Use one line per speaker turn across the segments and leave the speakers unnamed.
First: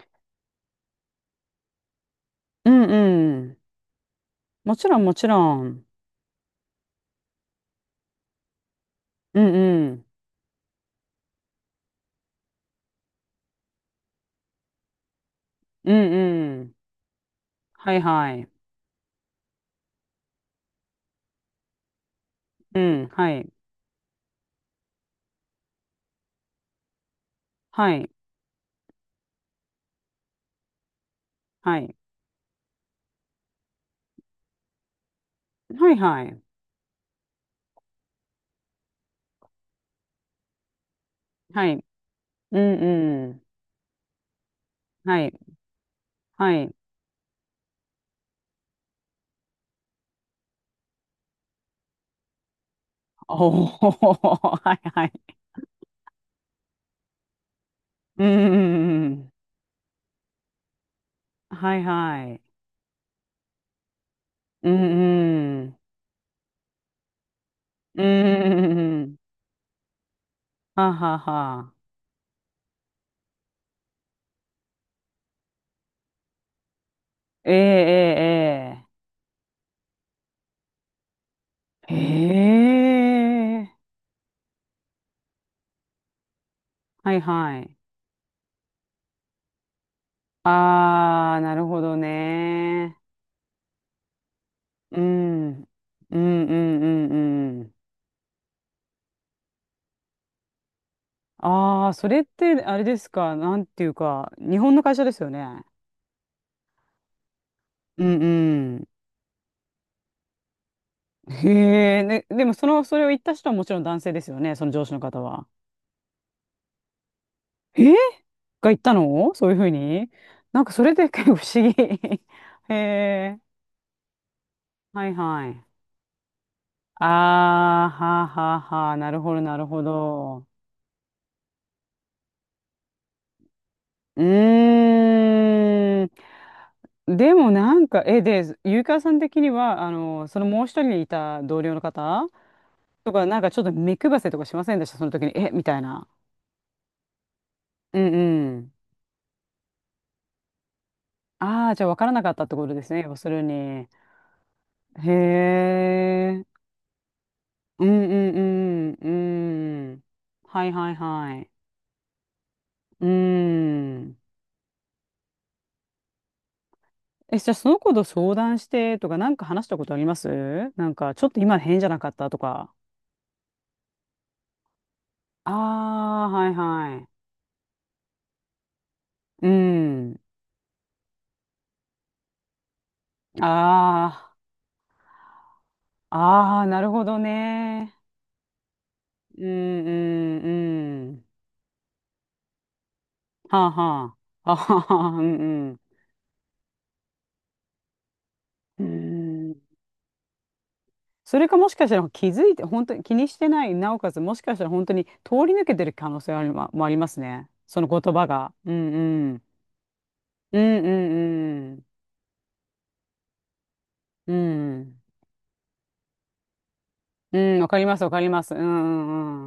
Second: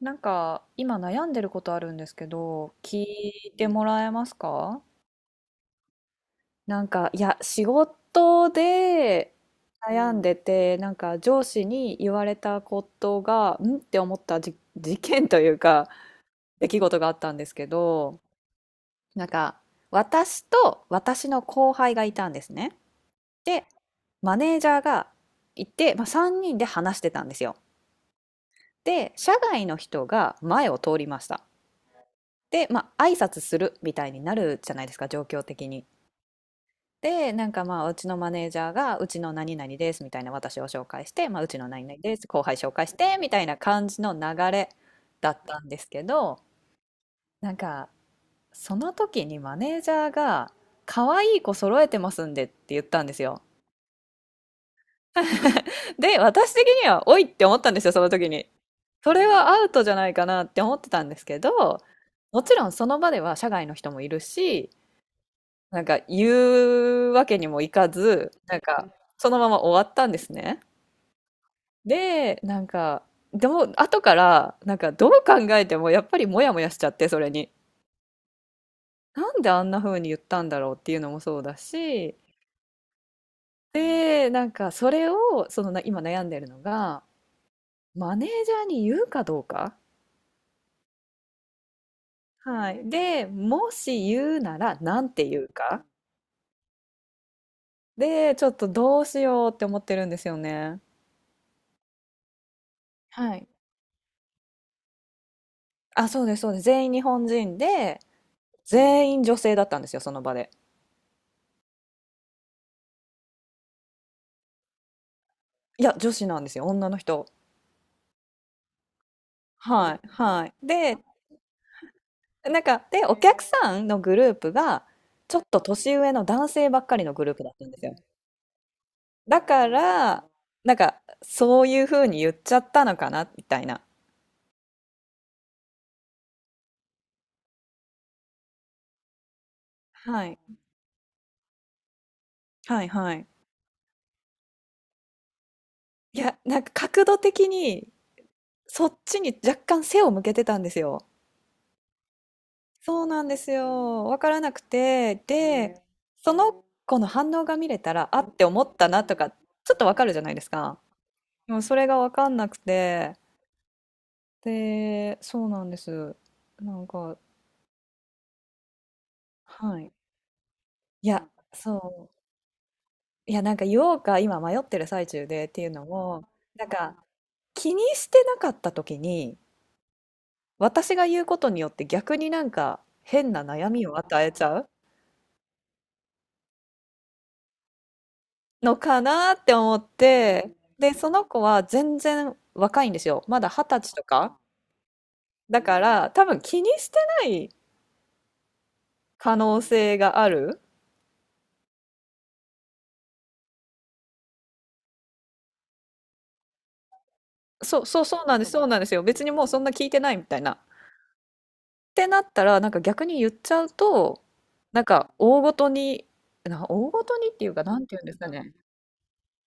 なんか今悩んでることあるんですけ
う
ど、
ん
聞
う
い
ん。
てもらえます
も
か。
ちろんもちろん。
なんか、いや、仕事で
うんうん。
悩んでて、なんか上司に言われたことが、んって思った事件というか、
うんう
出
ん。
来事があったんですけ
はい
ど、
はい。
なんか、私と私の後輩がいたんですね。
うん。はい。
で、マネージャーがいて、まあ、3人で話してたんですよ。
はい。
で、社外の人が前を通りました。
はい。
で、まあ、挨拶するみたいになるじゃないですか、状況的に。
はいはい。
で、なんかまあ、うちのマネージャーが、うちの何々ですみたいな私を紹介して、まあ、うち
は
の
い。
何々です、後輩
う
紹介して
んう
みた
ん。
いな感じの流れ
は
だ
い。
ったんですけど、
はい。
なんか、その時にマネージャーが、可愛い子揃えてますんでって言ったんですよ。
おお。はいはい。
で、私的には、おいって思ったんですよ、その
うん
時に。
うんう
それ
ん。
はアウトじゃないかなって思ってたんですけ
は
ど、
いはい。
もちろんその場では社外の人もいるし、
うんうんはいはいおはいはい
なんか言うわけにもいか
うん
ず、なん
うん
か
うん。
そのまま終わったんですね。
ははは。
で、なんか、でも後から、なんかどう考えてもやっぱりモヤモヤしちゃって、それに。
ええ
なんであんな風に言ったんだろうっていうのもそうだ
ええ。え
し、
え。ええ
で、なんかそれを、そのな今悩んでるのが、
はいはい。
マネージャーに言うかどうか。
ああ、なるほど
はい。
ね。
で、もし言うなら
う
なんて言
ん、
う
うん
か。
うんうんうん。
で、ちょっとどうしようって思ってるんですよね。
ああ、それってあれですか、
はい。
なんていうか、日本の会社ですよね。
あ、そうです、そうです。全員日本人で、
うんうん。
全員女性だったんですよ、その場で。
へえ、ね、でもその、それを言った人はもちろん男性ですよね、その上司の方は。
いや、女子なんですよ、女の人。
えーが言ったのそういうふう
はい、
に、
はい。
なんかそれ
で、
で結構不思議。
なん
へ
か、で、お
え、
客さんのグループが、
はい
ちょっ
は
と
い。
年上の男性ばっかり
あ
のグループだったんです
あ、
よ。
はあはあはあ、なるほど
だ
なる
か
ほ
ら、
ど。
なんか、そういう風に言っちゃったのかな、みたいな。
うーん。でもなんか、え、で、ゆうかわさん的には、あの、
はい、
そのもう一人いた同僚の方
はい、
と
は
か、
い。
なんかちょっと目配せとかしませんでした、その時に。え、みたいな。
いや、なんか角度的に、
うんうん。
そっちに若干背を向けてたんですよ。
ああ、じゃあ分からなかったってことですね、
そう
要
な
す
んで
る
す
に。
よ。わからなく
へ
て、で、そ
え。
の子の反応が見れ
うん
たら、あっ
う
て思った
ん
な
う
とか、ちょっと
ん。う
わ
ん。
かるじゃないです
はい
か。
はいはい。
でもそれがわかんなく
う
て、
ん。
で、そうなんです。なんか、
え、じゃあその子と相談してとか、なんか話した
は
こと
い。
ありますなん
い
か、ちょ
や、
っと今変じゃなか
そ
ったとか。
う。いや、なんか言おうか、今迷ってる最中でっ
あ
ていうの
あ、
も、
はい
なん
は
か、
い。
気にしてなかった時に、
うん。
私が言うことによって逆になんか変な悩みを与え
あ
ちゃう
あ、ああ、なるほどね。
のかなっ
うん、
て思っ
う
て、で、
ん、
そ
う
の
ん。
子は全然若いんですよ。まだ二
はあ、
十歳と
は
か。
あ。あはは、う
だ
ん、
から、多分気にしてない
う
可
ん。う
能
ん。
性がある。
それかもしかしたら気づいて、本当に気にしてない、なおかつもしかしたら本当に通り抜けてる可能性ありま、もありますね。そ
そう、
の
そう、
言
そ
葉
うなんです、
が。
そう
う
なんで
ん、
すよ。別
う
に
ん。
もうそんな聞いてないみたいな。
う
っ
ん、うん、うん。
てなったら、なんか逆に言っちゃうと、
う
なん
ん。
か大ごとに、大ごとにっ
う
ていう
ん、
か、
わか
な
り
ん
ま
て言う
す、
ん
わ
です
かり
か
ま
ね。
す。うん、う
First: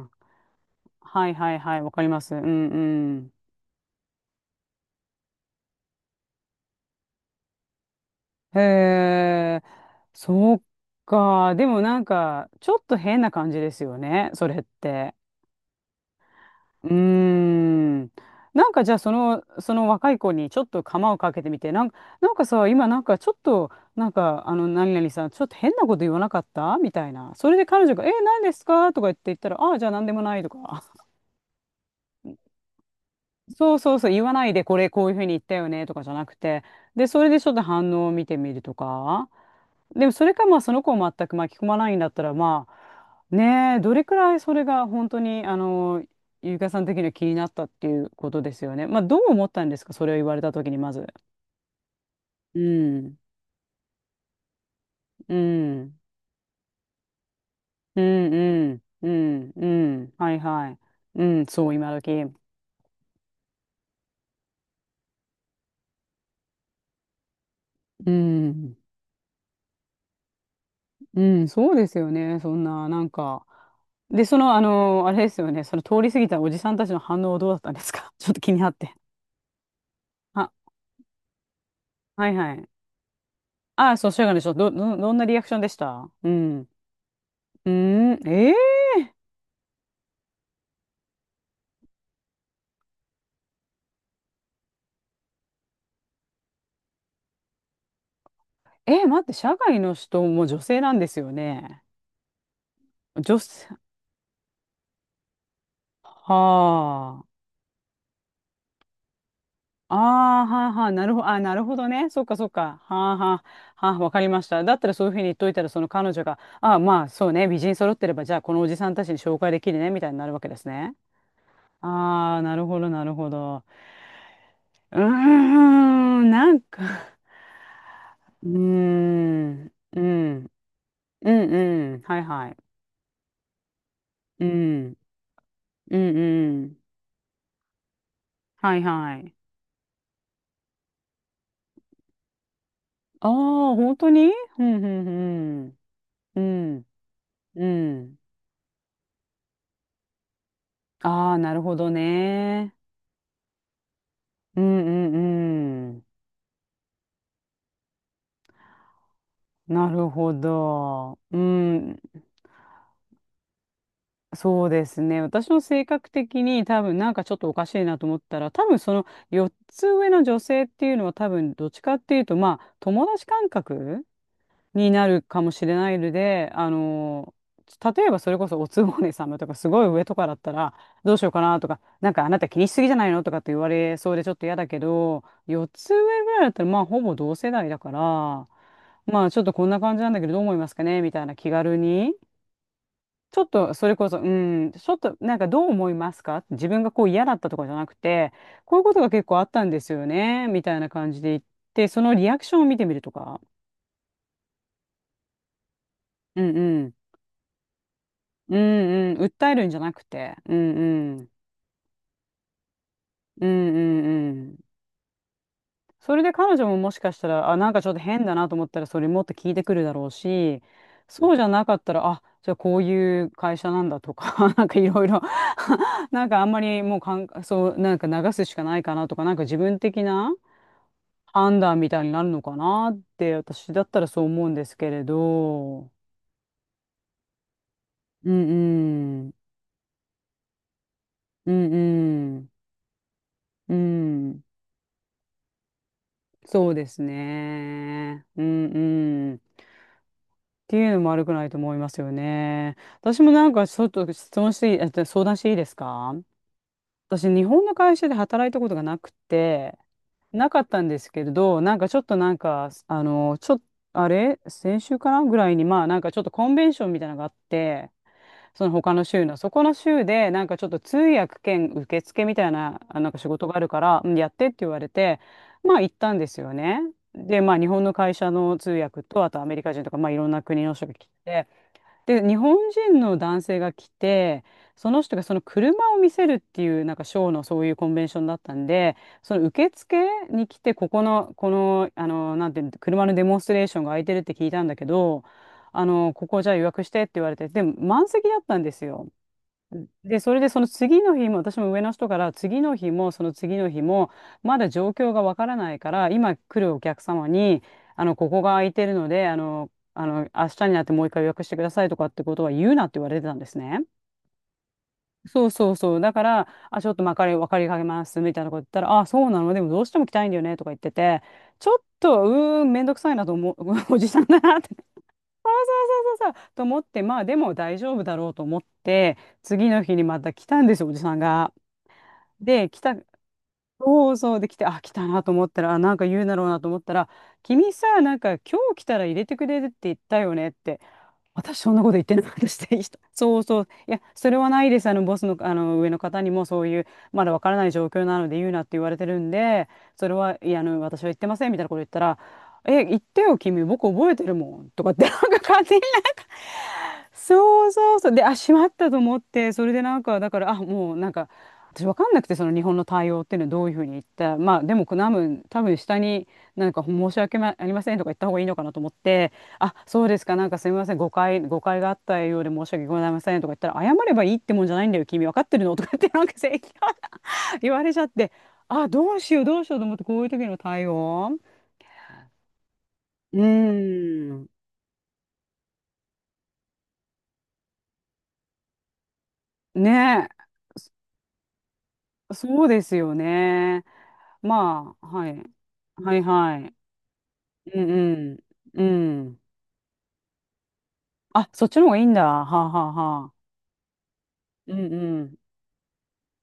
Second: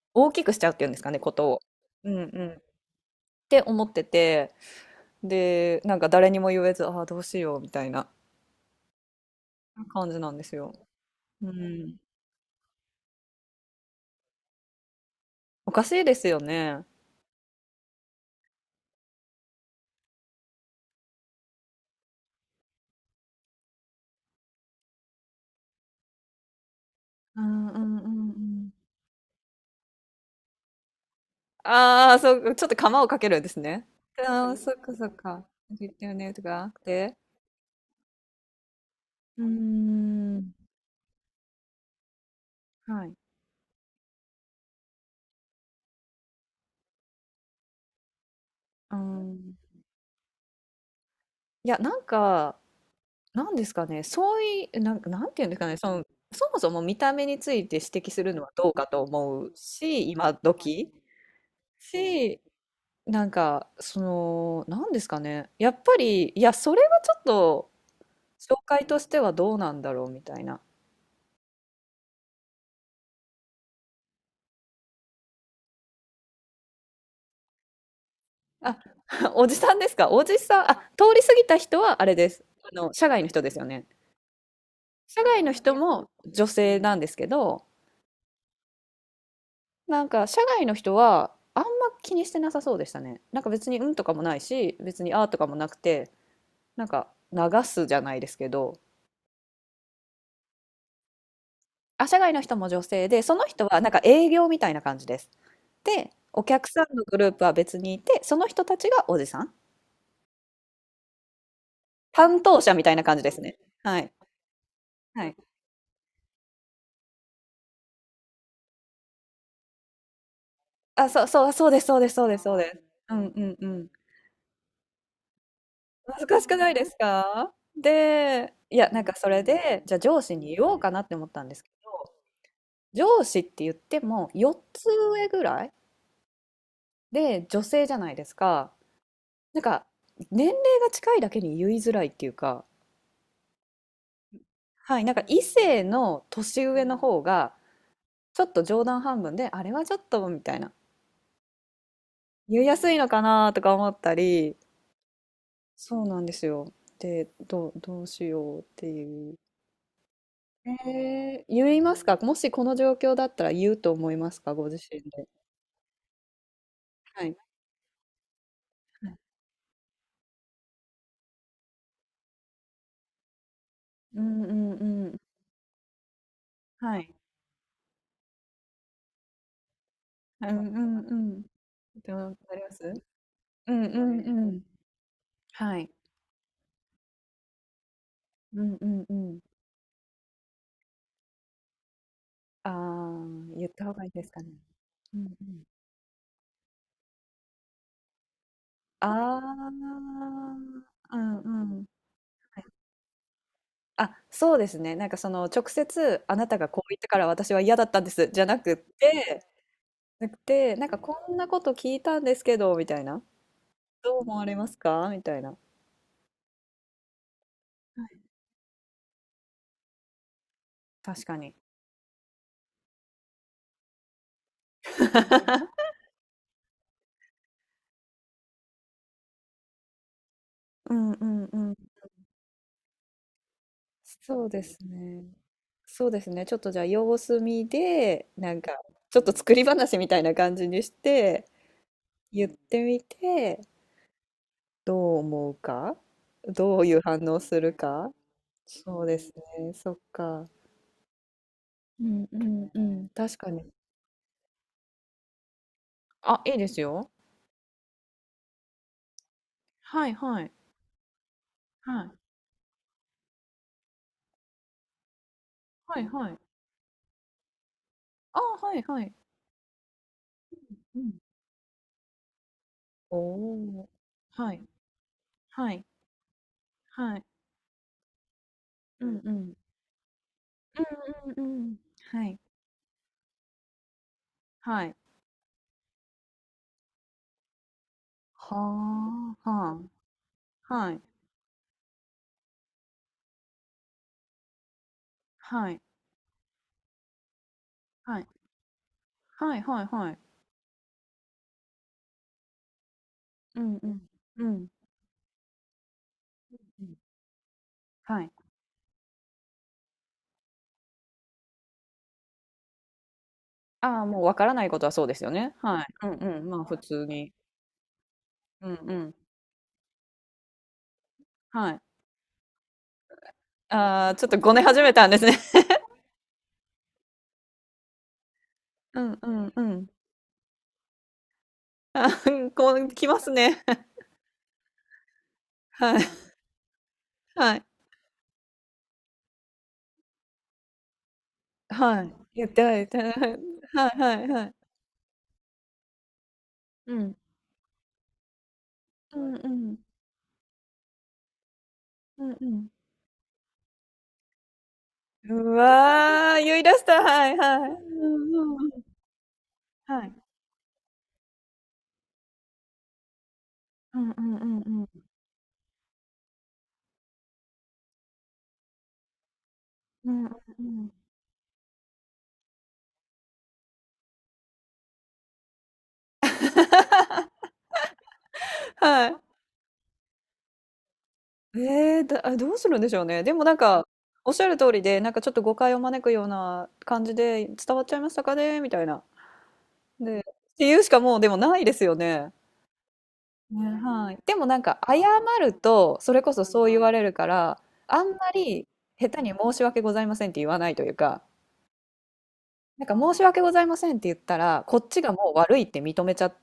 ん、うん。
大きくしちゃうっていうんですかね、
は
こ
い、
と
はい、
を。
はい、わかり
うん
ます。う
うん。っ
ん、うん。
て思ってて、で、なんか誰にも言えず、ああ、どうしようみたいな
へえ、
感じなんで
そ
す
う
よ。う
か。でも
ん。
なんか、ちょっと変な感じですよね、それって。
おかしいですよね。
うーん。なんかじゃあ、その、その若い子にちょっと釜をかけてみて、なんか、なんかさ、今なんかちょっと、なんか、あの、何々さん、ちょっと変なこと言わなかったみたいな。
う
それで
んう
彼女
ん
が、
う
え、
んう
何です
ん。
かとか言って言ったら、ああ、じゃあ何でもないとか。
ああ、そう、ちょっと釜をかけるんです
そう
ね。
そうそう、言
そ
わな
あ
い
あ、
で、
そ
こ
っ
れ
か
こ
そ
う
っ
いうふうに言っ
か。
たよね、
言っ
とか
て
じゃ
よ
な
ね、
く
と
て。
か、
で、
で、
それでちょっと反応を見てみるとか。
うー
でもそれか
ん。
まあその子を全く巻き込まないんだったら、ま
はい。
あねえ、どれくらいそれが本当にあの、ゆうかさん的には気になったっていうことですよね。
う
まあどう思っ
ん。
たんですか、それを言われた時にまず。
いや、なんか、
うん。
なんですかね、そういう、なんか、なん
う
ていうんですかね、そ
ん。
の、そもそも見た目について指
う
摘す
ん
るのはどうかと
う
思う
んう
し、
ん、は
今
いはい、
時
うんそう今時、
し、なんか、その、なんですかね、やっぱり、いや、それはちょっと、
う
紹
ん
介としてはどうなんだろうみたいな。
うん、そうですよね。そんななんか、でそのあのあれですよね、その通り過ぎたおじさんたちの反応はどうだったんですか。 ちょっと気になっ
あ、
て。
おじさんですか。おじさん、
あ、
あ、通り過ぎた人はあれ
は
で
い
す。
はい。
社外の人ですよね。
ああ、そう、社外の人、ど、ど、どん
社
なリア
外
ク
の
ションで
人
し
も
た。う
女
ん。
性なんですけど、
うーん、えー、
なんか社外の人はあんま気にしてなさそうでしたね。なんか別にうんとかもないし、別にあーとかもなくて、なんか流すじゃないですけど、
えー、待って、社外の人も女性なんですよね。
あ、社外の人も女性で、そ
女
の人
性、
はなんか営業みたいな感じです。で、お客さんのグ
は
ルー
あ。
プは別にいて、その人たちがおじさん。
ああ、はあ、はあ、なるほど、あー、なるほどね。そっか、
担
そっ
当者
か。
みたいな
はあ、
感じです
は
ね。
あ、はあ、
は
わ
い。
かりました。だったらそういうふうに
は
言っ
い、
といたら、その彼女が、ああ、まあ、そうね、美人揃ってれば、じゃあ、このおじさんたちに紹介できるね、みたいになるわけですね。
あ、そうそう、そうですそうですそう
あ
で
あ、
すそ
な
う
る
です。
ほど、なる
うん
ほ
うん
ど。
うん。
うーん、
難
な
しく
ん
ない
か、
ですか？
うー
で、いや、なんかそれ
ん、
で、じゃあ
う
上司
ん、
に言おうかなって思っ
う
たんで
ん、
すけ
うん、
ど、
はいはい。
上司って言っても
う
4つ
ん、
上ぐらい
うん、うん。
で女性じゃないですか。
はいはい。
なんか年齢が近いだけに言いづらいっていうか、
ああ、本当に。うん、う
はい、なんか異
ん、
性の
うん。う
年上
ん、
の方が
うん。
ちょっと冗談半分で、あれはちょっとみたいな、
ああ、なるほど
言い
ね。
やすいのかなとか思ったり、
うん、うん、う
そ
ん。
うなんですよ。で、どうしようっていう。
なるほど。う
ええ、言いま
ん、
すか？もしこの状況だったら言うと思いますか？
そ
ご
う
自
です
身
ね。
で。
私の性格的に多分なんか
は
ちょ
い。
っとおかしいなと思ったら、多分その
はい。
4つ上の女性っていうのは多分どっちかっていうと、まあ、友達感覚
うんうん
にな
うん。
るかもしれないので、あ
はい。
の、例えばそれこそおつぼね様とかすごい上とかだっ
うん
た
う
ら
ん
ど
う
うしようか
ん。
なとか、なん
で
かあ
も、わ
なた
か
気
り
に
ま
しすぎじ
す？
ゃないのとかって言わ
うん
れ
う
そう
ん
でちょっ
う
と嫌
ん。
だけど、4
はい。
つ上ぐらいだったらまあほぼ同世代だから、
うんうんう
まあち
ん。
ょっとこんな感じなんだけどどう思いますかねみたいな気軽に。
ああ、
ちょっ
言っ
と
た
そ
方
れ
が
こ
いい
そ、
で
う
すかね。
ん、ちょっと
うん
なん
う
か
ん。
どう思いますか、自分がこう嫌だったとかじゃなくて、こういうことが
あ
結構あった
あ、
んですよね、みたいな感
う
じで言
ん
っ
うん。
て、そのリアクショ
は
ンを
い。
見てみるとか。
あ、そうですね。なんかその直接あ
う
な
ん
た
う
がこう
ん
言ったから私は嫌だったんですじゃ
う
なく
んうん、
て
訴えるんじゃなく
な
て、
く
うん
て、なんか
う
こ
ん、
んなこと聞いたんですけどみたいな。
うんう
どう思
んう
われ
ん。
ますか？みたいな。は
それで彼女ももしかしたら、あ、なんかちょっと変
い、
だなと思ったら、それもっと聞いてくるだろうし、
確
そう
か
じゃ
に。
なかったら、あ、じゃあこういう会社なんだとか、なんかいろいろ、 なんかあんまりもうかん、そう、なんか流すしかないかなとか、なんか自分的な
うんうんう
判
ん。
断みたいになるのかなって、私だったらそう
そ
思う
う
ん
で
です
す
けれ
ね。
ど。
そうですね。ちょっとじゃあ様子見で、
う
なんかち
ん
ょっ
うん、
と作り話みたいな感じにして、
うんう
言
ん、
ってみて、
うん。
どう思うか、
そう
ど
で
ういう
す
反応するか。
ね。うん
そうで
う
す
ん。っ
ね、そっか。
ていうのも悪くないと思います
う
よ
んうん
ね。
うん、
私も
確
な
か
んか
に。
ちょっと質問していい、相談していいですか。
あ、いいですよ。
私、日本の会社で働いたことがなくて、
はいは
な
い。
かったんですけれど、なんかちょっ
はい。
となんか、あの、ちょっと、あれ先週かなぐらいに、まあなん
はい
かちょっと
はい。
コンベンションみたいなのがあって、
あ、
その
はい
他
は
の
い。
州の。そこの州で、なんかちょっと通
うん。
訳兼受付みたいな、あ、なん
お
か仕事があるか
お。
ら、うんやってっ
は
て
い。
言われて、
は
まあ
い。
行ったんですよね。
はい。
で、まあ日本の会社の通訳
うん
と、あ
う
とア
ん。
メリカ人とか、まあいろんな国の人が来
うん
て、
うんうん。
で、
は
日
い、
本人の男性が来て、
は
そ
い。
の人がその車を見せるっていう、なんかショーのそういうコンベンションだった
は
んで、その
あ、
受
は
付に来て、
あ、
こ
はい、
この、この、あの、なんていうの、車のデモンストレーションが空いてるって聞いたんだけど、
はい、
あの、ここじゃあ予約してって言われて、でも満
はい、
席だったんですよ。
はいはいは
で、
い。
それでその次の日も、私も上の人から次の日もその次
う
の
ん
日
うん。
も、
う
ま
ん、
だ状況がわからないから、今
う
来るお
ん。
客様に、あの、
は
こ
い。
こが空いてるので、あの、あの、明日になってもう一回予約してくださいとかってことは言うなって言われてたんですね。
ああ、もうわからないことはそうですよ
そう
ね。
そう
はい。
そう。
うん
だか
う
ら、
ん、まあ、普
あ、ちょっと
通
まか
に。
り、わかりかけますみたいなこと言っ
うん
た
う
ら、あ、
ん。
そうなの、でもどうしても来たいんだよねとか言ってて、ち
は
ょっ
い。
と、うーん、めんどくさいなと思う、おじ
ああ、
さん
ちょっと
だ
ご
なっ
ね
て。
始め
そう
たんですね。
そうそうそう、と思って、まあでも大丈夫だろうと思っ
う
て、
んうんう
次の
ん。
日にまた来たんですよ、おじさんが。
ああ、
で、
こ
来
う
た、
来ますね。
そうそうで来て、あ、来たなと思った ら、あ、なん
はい、
か言うだろうなと思ったら、
はい、
君さ、なんか今日来たら入れてくれるって言ったよねって。私そんなこと言
は
っ
い。
てなかっ
言
た
っ
し
て
て
は
いい
い
人。
た。 は
そうそう。い
い、
や、
は
そ
い
れ
は
は
い。
ないです。ボスの、上の方にもそういう、
うん。
まだわからない状況なので言うなって言われて
う
るん
んう
で、
ん。
それは、いや、私は言ってませんみたいなこと言ったら、
うんうん。
え、言ってよ、君、僕覚えてるもん。とかって、なんか
う
勝手になんか、
わー、言い出した。はいは
そ
い。
うそう
う
そう。で、あ、
ん
しま
う
っ
ん。
たと思って、それでなん
はい。
か、だから、あ、もうなんか、私わかんなくて、その日本の対応っていうのはどういうふうに
う
言っ
んう
た。
んう
まあ、
んう
でも、
ん。
多分下に、なんか申し訳まありませんとか言った方がいいのかなと思って、あ、そう
う
で
ん
す
うん
か。なんか
う
すみま
ん。
せん。誤解があったようで申し訳ございませんとか言ったら、謝ればいいってもんじゃないんだよ。君分かってるのとか言って、なんか正義感 言われちゃって、あ、
は
どうしようと思って、こういう時の対応。
い。ええ、どうするんでしょうね。で
うー
もなんか、おっしゃ
ん。
る通りで、なんかちょっと誤解を招くような感じで「伝わっちゃいましたかね？」みたいな。
ね
で、っ
え。
ていうしかもうでもないですよね。
そそうですよ
ね、
ね。
はい。でもなんか
ま
謝
あ、はい。
ると、そ
はい
れこそ
は
そう
い。
言われるから、
う
あんま
ん
り
うん。
下手
う
に
ん。
「申し訳ございません」って言わないというか、
あ、そっちの方がいいんだ。はあは
なん
あ
か「申し
はあ。
訳ございません」って言ったら、
う
こっ
ん
ちが
う
も
ん。
う悪いって認めちゃっ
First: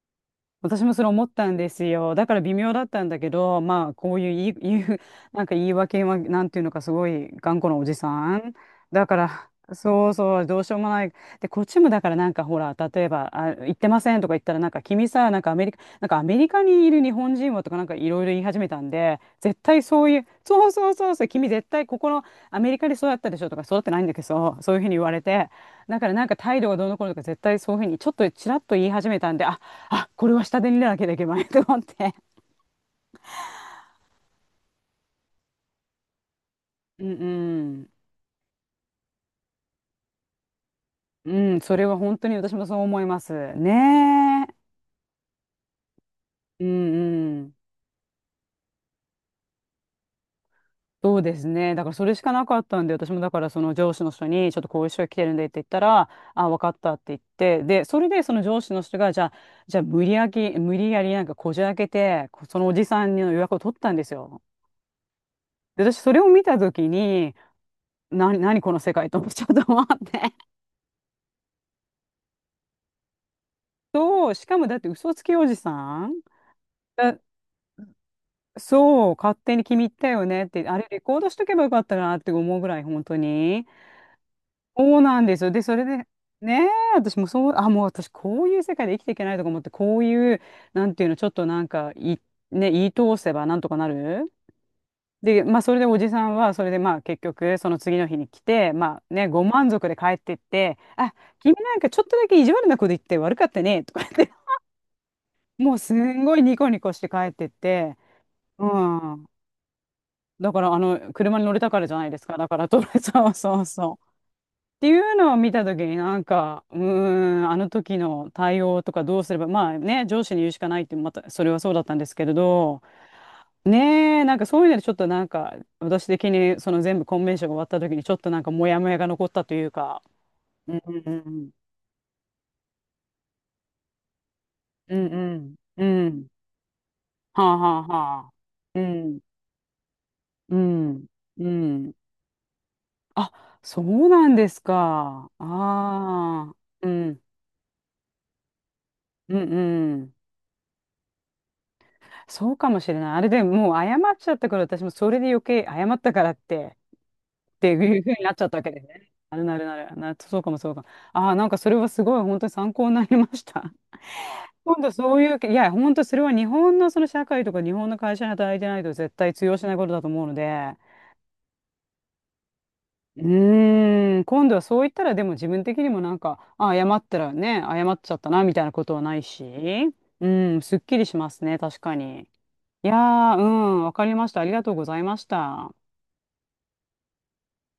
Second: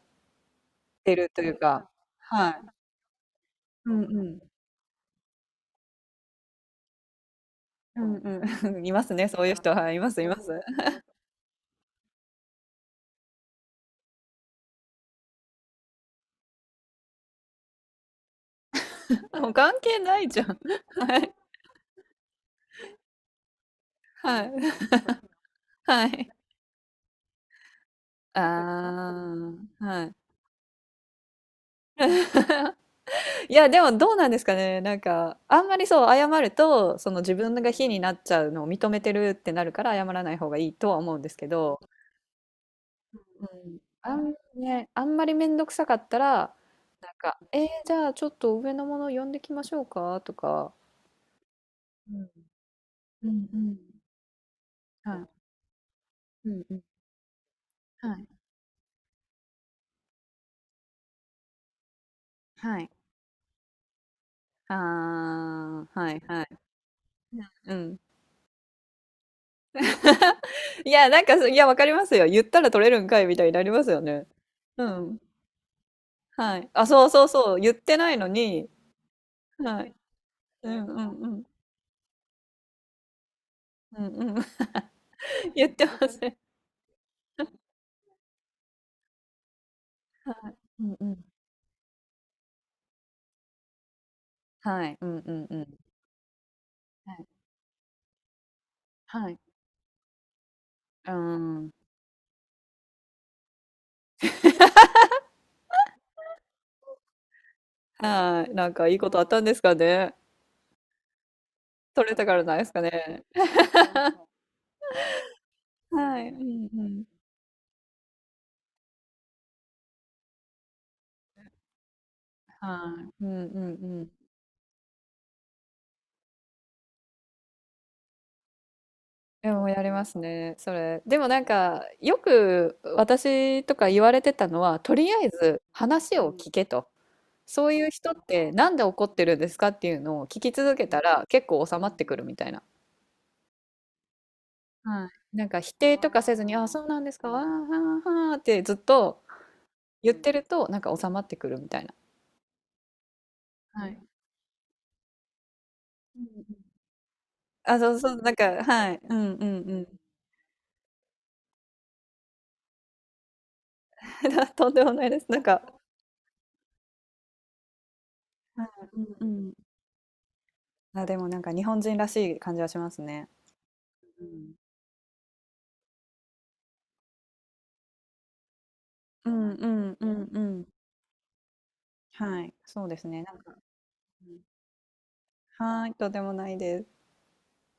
私もそれ
て
思っ
ると
た
い
ん
う
です
か、
よ。だから
は
微
い。
妙だったんだけど、ま
う
あ、
ん
こう
う
いう
ん。
言う、なんか言い訳は、なんていうのか、すごい頑固なおじ
う
さ
ん
ん。
うん。いま
だ
す
か
ね、そう
ら、
いう人。はい、い
そ
ま
う
すいま
そう、
す。
ど うしようもない。で、こっちもだからなんかほら、例えば、あ、行ってませんとか言ったら、なんか君さ、なんかアメリカにいる日本人はとかなんかいろいろ言い始めたんで、
もう
絶
関
対
係
そうい
な
う、
いじゃん。
そうそう そう
は
そう、
い、
君絶対ここのアメリカで育ったでしょとか、育ってないんだけ
はい、
ど、そういうふうに言われて、だか
は
らなん
い。
か態度がどうのこうのとか絶対そういうふうにちょっと
あ
ちらっと言い始めたんで、あ
あ、は
あ、
い。
これは下で見なきゃいけないと思って。
いや、でもどうなんですかね。なんか、あんまりそう、謝ると、
う
その自分が
ん
非になっちゃうのを認めてるってなるから、謝らない方がいいとは思うんで
う
すけ
ん。うん、そ
ど、
れは本当に私もそう思います。
うん、
ねえ。
あんまりめんどくさかったら、
う
なん
ん
か、
うん。
じゃあちょっと上のもを呼んできましょうかとか。
そうですね。だからそれ
う
し
ん。
かなかったんで、私もだ
う
か
ん
ら
う
その
ん。
上司の人に、ちょっとこういう人が来
は
て
い。
るんでって言ったら、あ、
う
分
ん
か
う
っ
ん。
たって言って、で、それ
は
で
い。
その上司の人が、じゃあ無理やりなんかこじ開けて、こそのお
は
じ
い。
さんの予約を取ったんですよ。
あ
で、私
あ、
そ
は
れ
い
を見
は
た
い。
ときに、
うん。
何この世界と思っちゃったと思って。
いや、なんか、いや、わかりますよ。言ったら取れるんかいみたいになります よね。
そう、しかもだっ
う
て嘘
ん。
つきおじさん
はい。あ、そうそうそう。言ってないのに、
そう、勝手に気に
は
入っ
い。
たよねって、
う
あ
ん
れ
う
レ
ん
コー
う
ドし
ん。
とけばよかったなって思うぐらい、本当に。
うんうん。
そうなんですよ。で、
言っ
それ
てま
で、
せん。
ねえ、私もそう、あ、もう私こういう世界で生きていけないとか思って、こうい
は
う、
い。
な
う
ん
ん
て
う
いうの、ち
ん。
ょっとなんか、い、ね、言い通せばなんとかなる。
はい。うんう
で、
んう
まあ、そ
ん。
れでおじさんは、それでまあ、
は
結
い。
局、その次の日に来て、まあね、
はい。う
ご満足で帰ってって、
ー
あ、君
ん。
なんかちょっとだけ意地悪なこと言って悪かったね、とか言って、もうすんごいニコニコして帰ってって、
はい。
う
なんかいいことあ
ん。
ったんですかね。
だから、あの、車に乗れたからじゃな
取
い
れ
で
た
す
か
か。
ら
だ
な
か
いで
ら、
す
ト
か
ラ
ね。
そうそうそう。っていうのを見たときにな
は
ん
い。う
か、
んうん。
あの時の対応とかどうすれば、まあね、上司に言うしかないって、また、それはそうだったんですけれど、
はい。うんうんうん。
ねえ、なんかそういうのでちょっとなんか、私的にその全部コンベンションが終わった時にちょっとなんかモヤモヤが残った
で
とい
も
う
やり
か、
ますね、そ
うんうん
れ。
う
でもなん
ん、
か、よく私とか言われてたのは、と
うん
り
う
あえ
ん、
ず
う
話う
ん、
をん、聞けと。
はあは
そう
あ
いう人っ
はあ、
てなん
う
で怒っ
ん、
てるんですかっていうのを聞き
う
続けた
ん、
ら結
う
構収ま
ん。
ってくるみたいな。
あ、そうなんです
は
か。
い。なんか否定とかせず
ああ、
に、あ、そう
う
なんです
ん。
か、あーはーはーってずっと
うんうん。
言ってると、なんか収まってくるみたいな。
そうかもしれない。あれでもう
は
謝
い。
っちゃったから、私もそれで余計謝った
う
か
ん
らっ
うん、
て、って
あ、そ
い
う
うふう
そ
に
う、な
なっ
ん
ちゃったわ
か、
けで
はい。
ね。
うん
なる
う
なる
んう
なる。
ん。
そうかもそうかも。ああ、なんかそれはすごい本当に参考になりました。
とん
今
で
度
もない
そ
で
う
す。
い
な
う、
ん
い
か、
や、本当それは日本のその社会とか日本の会社に働い
は
て
い。
ないと絶
うん
対通
うん。
用しないことだと思うので、
あ、でもなんか日本人らしい感じはしますね。う
今
ん
度はそう言ったらでも自分的にもなんか、あ、謝ったらね、謝っちゃったなみたいなことはない
うんう
し、
んう
う
んう
ん、
ん。
すっきりしますね、確かに。
はい、そ
い
う
や
ですね。な
ー、
ん
う
か
ん、わかりま
う
した。
ん。
ありがとうございました。
はーい、とでもないです。